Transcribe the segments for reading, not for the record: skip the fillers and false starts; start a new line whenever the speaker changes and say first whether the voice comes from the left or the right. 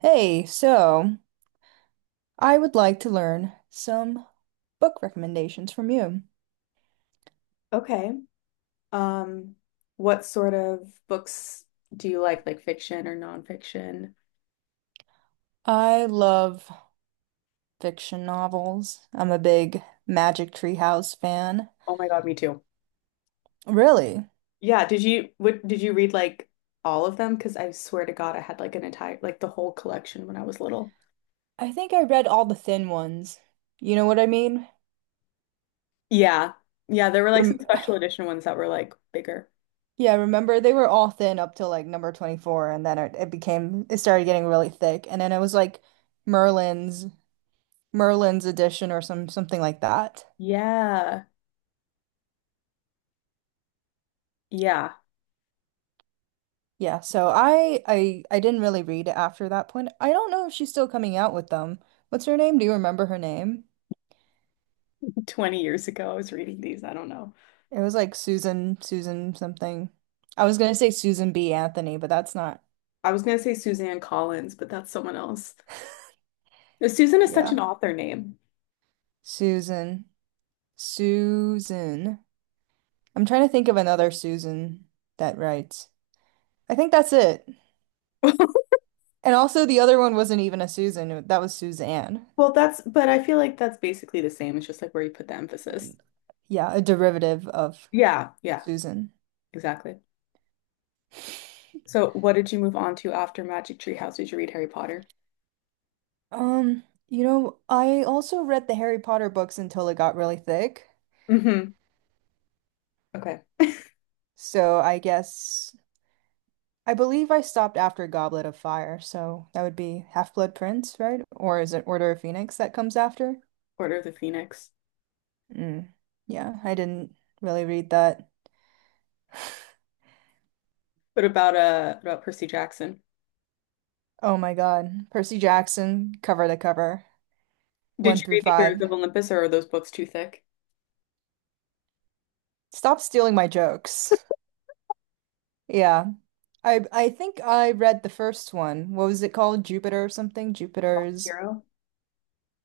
right: Hey, so I would like to learn some book recommendations from you.
left: Okay. Um, what sort of books do you like fiction or nonfiction?
right: I love fiction novels. I'm a big Magic Tree House fan.
left: Oh my God, me too.
right: Really?
left: Yeah, did you what did you read, like all of them? Because I swear to God, I had like an entire, like the whole collection when I was little.
right: I think I read all the thin ones. You know what I mean?
left: Yeah. Yeah, there were like some
right: Rem
left: special edition ones that were like bigger.
right: Yeah, remember they were all thin up till like number 24, and then it started getting really thick, and then it was like Merlin's Merlin's edition or something like that.
left: Yeah. Yeah.
right: Yeah, so I didn't really read it after that point. I don't know if she's still coming out with them. What's her name? Do you remember her name?
left: 20 years ago, I was reading these. I don't know.
right: It was like Susan, something. I was gonna say Susan B. Anthony, but that's not.
left: I was gonna say Suzanne Collins, but that's someone else. Susan is such an
right: Yeah.
left: author name.
right: Susan. Susan. I'm trying to think of another Susan that writes. I think that's it. And also the other one wasn't even a Susan, that was Suzanne.
left: Well, but I feel like that's basically the same. It's just like where you put the emphasis.
right: And yeah, a derivative of
left: Yeah, yeah,
right: Susan.
left: exactly. So, what did you move on to after Magic Tree House? Did you read Harry Potter?
right: You know, I also read the Harry Potter books until it got really thick.
left: Mm-hmm. Okay.
right: So I guess I believe I stopped after Goblet of Fire, so that would be Half-Blood Prince, right? Or is it Order of Phoenix that comes after?
left: Order of the Phoenix.
right: Mm. Yeah, I didn't really read that.
left: What about Percy Jackson?
right: Oh my God. Percy Jackson, cover to cover,
left: Did
right: one
left: you
right: through
left: read The Heroes
right: five.
left: of Olympus, or are those books too thick?
right: Stop stealing my jokes. Yeah. I think I read the first one. What was it called? Jupiter or something?
left: Lost
right: Jupiter's
left: Hero.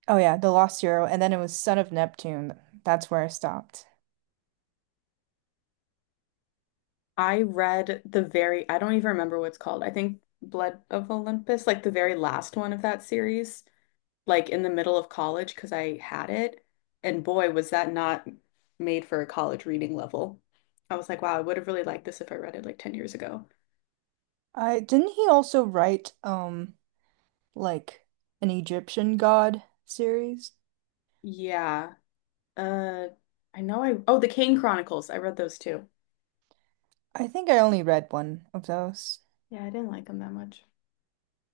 right: Oh yeah, The Lost Hero, and then it was Son of Neptune. That's where I stopped.
left: I read the very, I don't even remember what it's called. I think Blood of Olympus, like the very last one of that series. Like in the middle of college because I had it. And boy, was that not made for a college reading level. I was like, wow, I would have really liked this if I read it like 10 years ago.
right: I didn't He also write like an Egyptian god series?
left: Yeah. Uh, I know oh, The Kane Chronicles. I read those too.
right: I think I only read one of those.
left: Yeah, I didn't like them that much.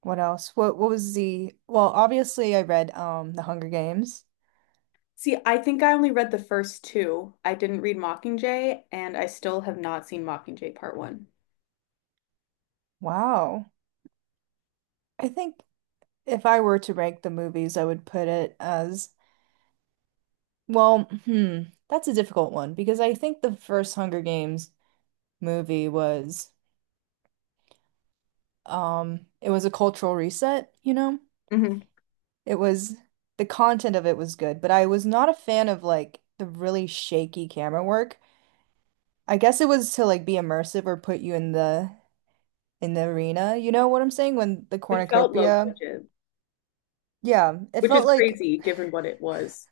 right: What else? What was the well, obviously I read The Hunger Games.
left: See, I think I only read the first two. I didn't read Mockingjay, and I still have not seen Mockingjay Part One.
right: Wow. I think if I were to rank the movies, I would put it as well, that's a difficult one because I think the first Hunger Games movie was it was a cultural reset, you know?
left: Hmm.
right: It was The content of it was good, but I was not a fan of like the really shaky camera work. I guess it was to like be immersive or put you in the arena. You know what I'm saying? When the
left: It felt low
right: cornucopia,
left: budget,
right: yeah, it
left: which is
right: felt like
left: crazy given what it was.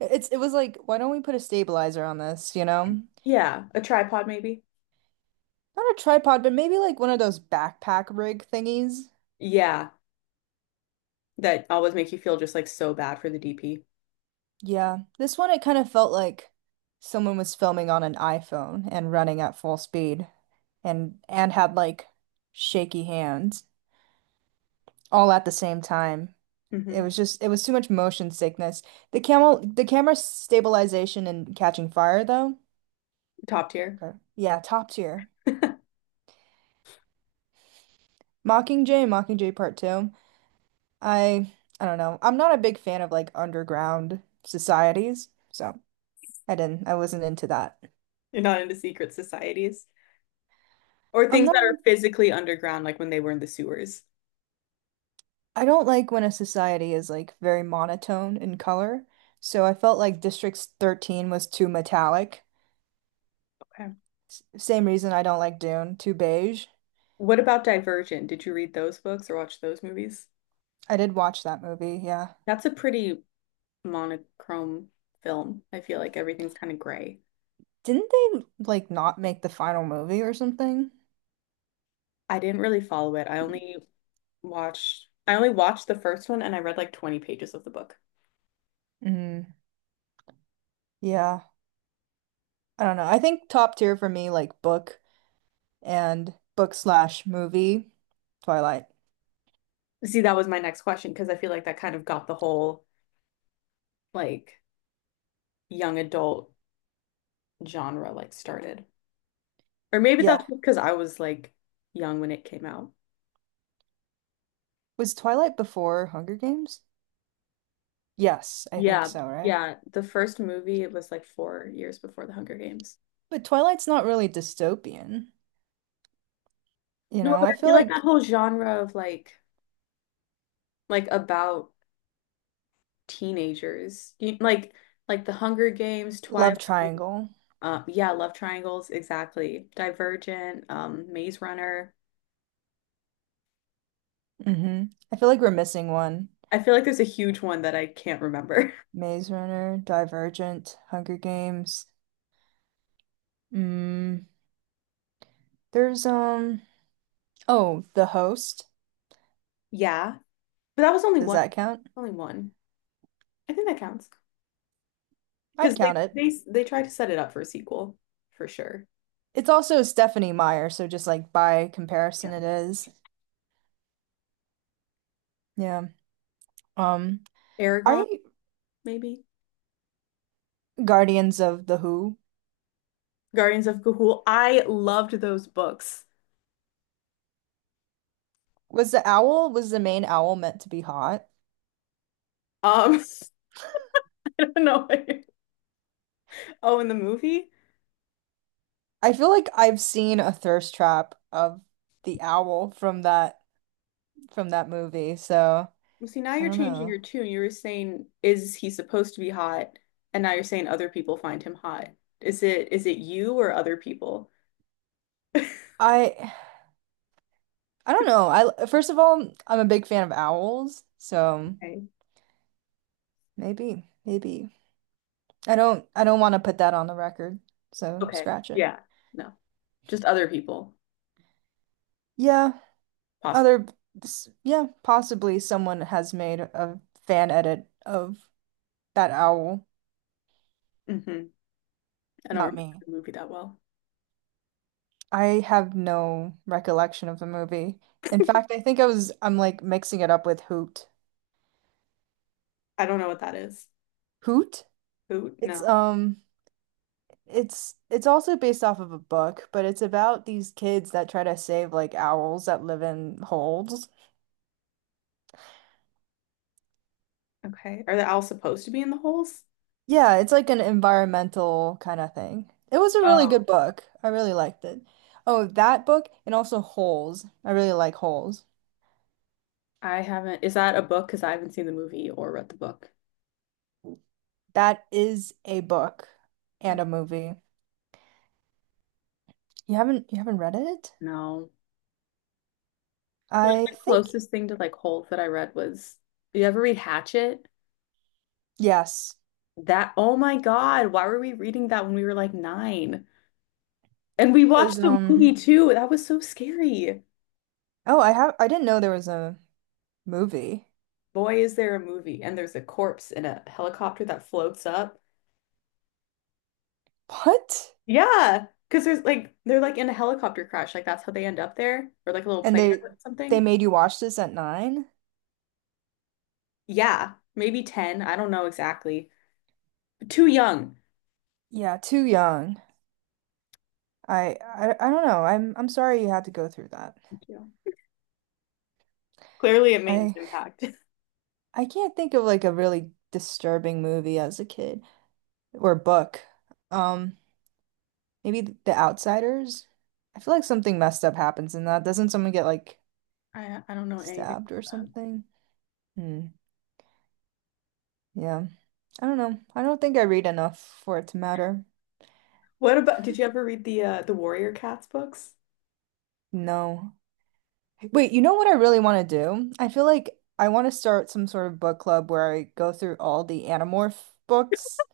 right: it was like, why don't we put a stabilizer on this, you know?
left: Yeah, a tripod maybe.
right: Not a tripod, but maybe like one of those backpack rig thingies.
left: Yeah. That always make you feel just like so bad for the DP.
right: Yeah. This one it kind of felt like someone was filming on an iPhone and running at full speed, and had like shaky hands, all at the same time.
left: Hmm.
right: It was too much motion sickness. The camera stabilization and catching fire though.
left: Top tier.
right: Okay. Yeah, top tier.
left: You're
right: Mockingjay, Mockingjay Part 2. I I don't know. I'm not a big fan of like underground societies, so I wasn't into that.
left: Not into secret societies or
right: I'm
left: things that
right: not
left: are
right: in,
left: physically underground, like when they were in the sewers.
right: I don't like when a society is like very monotone in color. So I felt like District 13 was too metallic.
left: Okay.
right: Same reason I don't like Dune, too beige.
left: What about Divergent? Did you read those books or watch those movies?
right: I did watch that movie, yeah.
left: That's a pretty monochrome film. I feel like everything's kind of gray.
right: Didn't they like not make the final movie or something?
left: I didn't really follow it. I only watched the first one, and I read like 20 pages of the book.
right: Mm, yeah, I don't know. I think top tier for me, like book and book slash movie, Twilight.
left: See, that was my next question because I feel like that kind of got the whole, like, young adult genre like started. Or maybe
right: Yeah.
left: that's because I was like young when it came out.
right: Was Twilight before Hunger Games? Yes, I think
left: Yeah,
right: so, right?
left: yeah. The first movie, it was like 4 years before The Hunger Games.
right: But Twilight's not really dystopian. You
left: No,
right: know,
left: but
right: I
left: I
right: feel
left: feel like that
right: like
left: whole genre of like about teenagers, like The Hunger Games,
right: love
left: Twilight,
right: triangle.
left: yeah, love triangles, exactly. Divergent, Maze Runner.
right: Hmm. I feel like we're missing one.
left: I feel like there's a huge one that I can't remember.
right: Maze Runner, Divergent, Hunger Games. Mm, there's oh, The Host.
left: Yeah, but that was only
right: Does
left: one,
right: that count?
left: only one. I think that counts. Because
right: I'd
left: they
right: count it.
left: they they try to set it up for a sequel for sure.
right: It's also Stephanie Meyer, so just like by
left: Yeah.
right: comparison, it is. Yeah. Um, are
left: Aragon,
right: you
left: maybe.
right: Guardians of the Who?
left: Guardians of Gahul. I loved those books.
right: Was the owl, was the main owl meant to be hot?
left: Um, no. Way. Oh, in the movie?
right: I feel like I've seen a thirst trap of the owl from that movie, so
left: Well, see, now
right: I
left: you're
right: don't
left: changing your
right: know.
left: tune. You were saying, is he supposed to be hot? And now you're saying other people find him hot. Is it you or other people?
right: I I don't know. I first of all, I'm a big fan of owls, so
left: Okay.
right: maybe, maybe. I don't want to put that on the record, so
left: Okay.
right: scratch it.
left: Yeah. No. Just other people.
right: Yeah.
left: Possible.
right: Other, yeah, possibly someone has made a fan edit of that owl,
left: Hmm. I don't
right: not
left: remember
right: me.
left: the movie that well.
right: I have no recollection of the movie. In fact, I think I was I'm like mixing it up with Hoot.
left: I don't know what that is.
right: Hoot?
left: Who?
right: It's
left: No.
right: um it's also based off of a book, but it's about these kids that try to save like owls that live in holes.
left: Okay. Are they all supposed to be in the holes?
right: Yeah, it's like an environmental kind of thing. It was a really good
left: Oh,
right: book. I really liked it. Oh, that book and also Holes. I really like Holes.
left: I haven't. Is that a book? Because I haven't seen the movie or read the book.
right: That is a book
left: I,
right: and a movie. You haven't read it?
left: no. I feel like
right: I
left: the
right: think
left: closest thing to like holes that I read was, you ever read Hatchet?
right: yes.
left: That, oh my God, why were we reading that when we were like nine? And we
right: Cause
left: watched the
right: um
left: movie too. That was so scary.
right: Oh, I have I didn't know there was a movie.
left: Boy, is there a movie. And there's a corpse in a helicopter that floats up.
right: What?
left: Yeah. Because there's like, they're like in a helicopter crash. Like that's how they end up there, or like a little
right: And
left: plane or
right: they
left: something.
right: made you watch this at nine?
left: Yeah, maybe 10. I don't know exactly. But too young.
right: Yeah, too young. I don't know. I'm sorry you had to go through that.
left: Thank you. Clearly, it made an
right: I.
left: impact.
right: I can't think of like a really disturbing movie as a kid or book. Um, Maybe The Outsiders. I feel like something messed up happens in that. Doesn't someone get like
left: I don't know anything
right: stabbed or
left: about that.
right: something? Hmm. Yeah. I don't know. I don't think I read enough for it to matter.
left: What about, did you ever read the Warrior Cats books?
right: No. Wait, you know what I really want to do? I feel like I want to start some sort of book club where I go through all the Animorph
left: That.
right: books.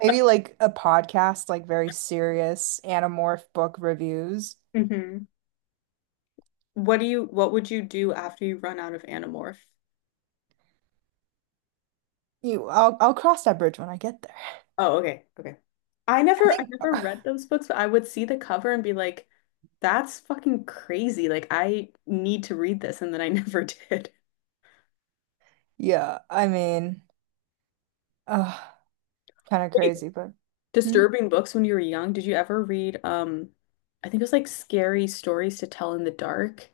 right: Maybe like a podcast, like very serious Animorph book reviews.
left: Hmm. What do you what would you do after you run out of Animorph?
right: You, I'll cross that bridge when I get there.
left: Oh, okay, okay.
right: I
left: I
right: think,
left: never read those books, but I would see the cover and be like, that's fucking crazy. Like I need to read this, and then I never did.
right: yeah, I mean, uh, kind of
left: Wait,
right: crazy, but hmm?
left: disturbing books when you were young. Did you ever read I think it was like scary stories to tell in the dark,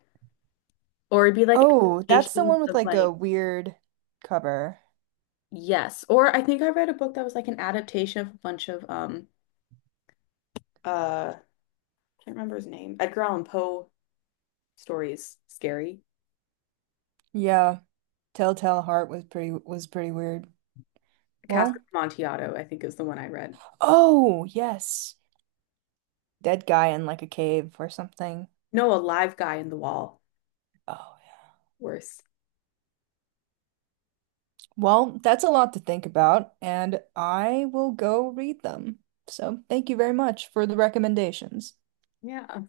left: or it'd be like
right: Oh, that's the
left: adaptations
right: one with
left: of
right: like a
left: like,
right: weird cover.
left: yes, or I think I read a book that was like an adaptation of a bunch of I can't remember his name. Edgar Allan Poe stories. Scary.
right: Yeah, Telltale Heart was pretty weird.
left: Cask of
right: Well,
left: Amontillado, I think is the one I read.
right: oh, yes. Dead guy in like a cave or something.
left: No, a live guy in the wall.
right: Oh, yeah.
left: Worse.
right: Well, that's a lot to think about, and I will go read them. So, thank you very much for the recommendations.
left: Yeah.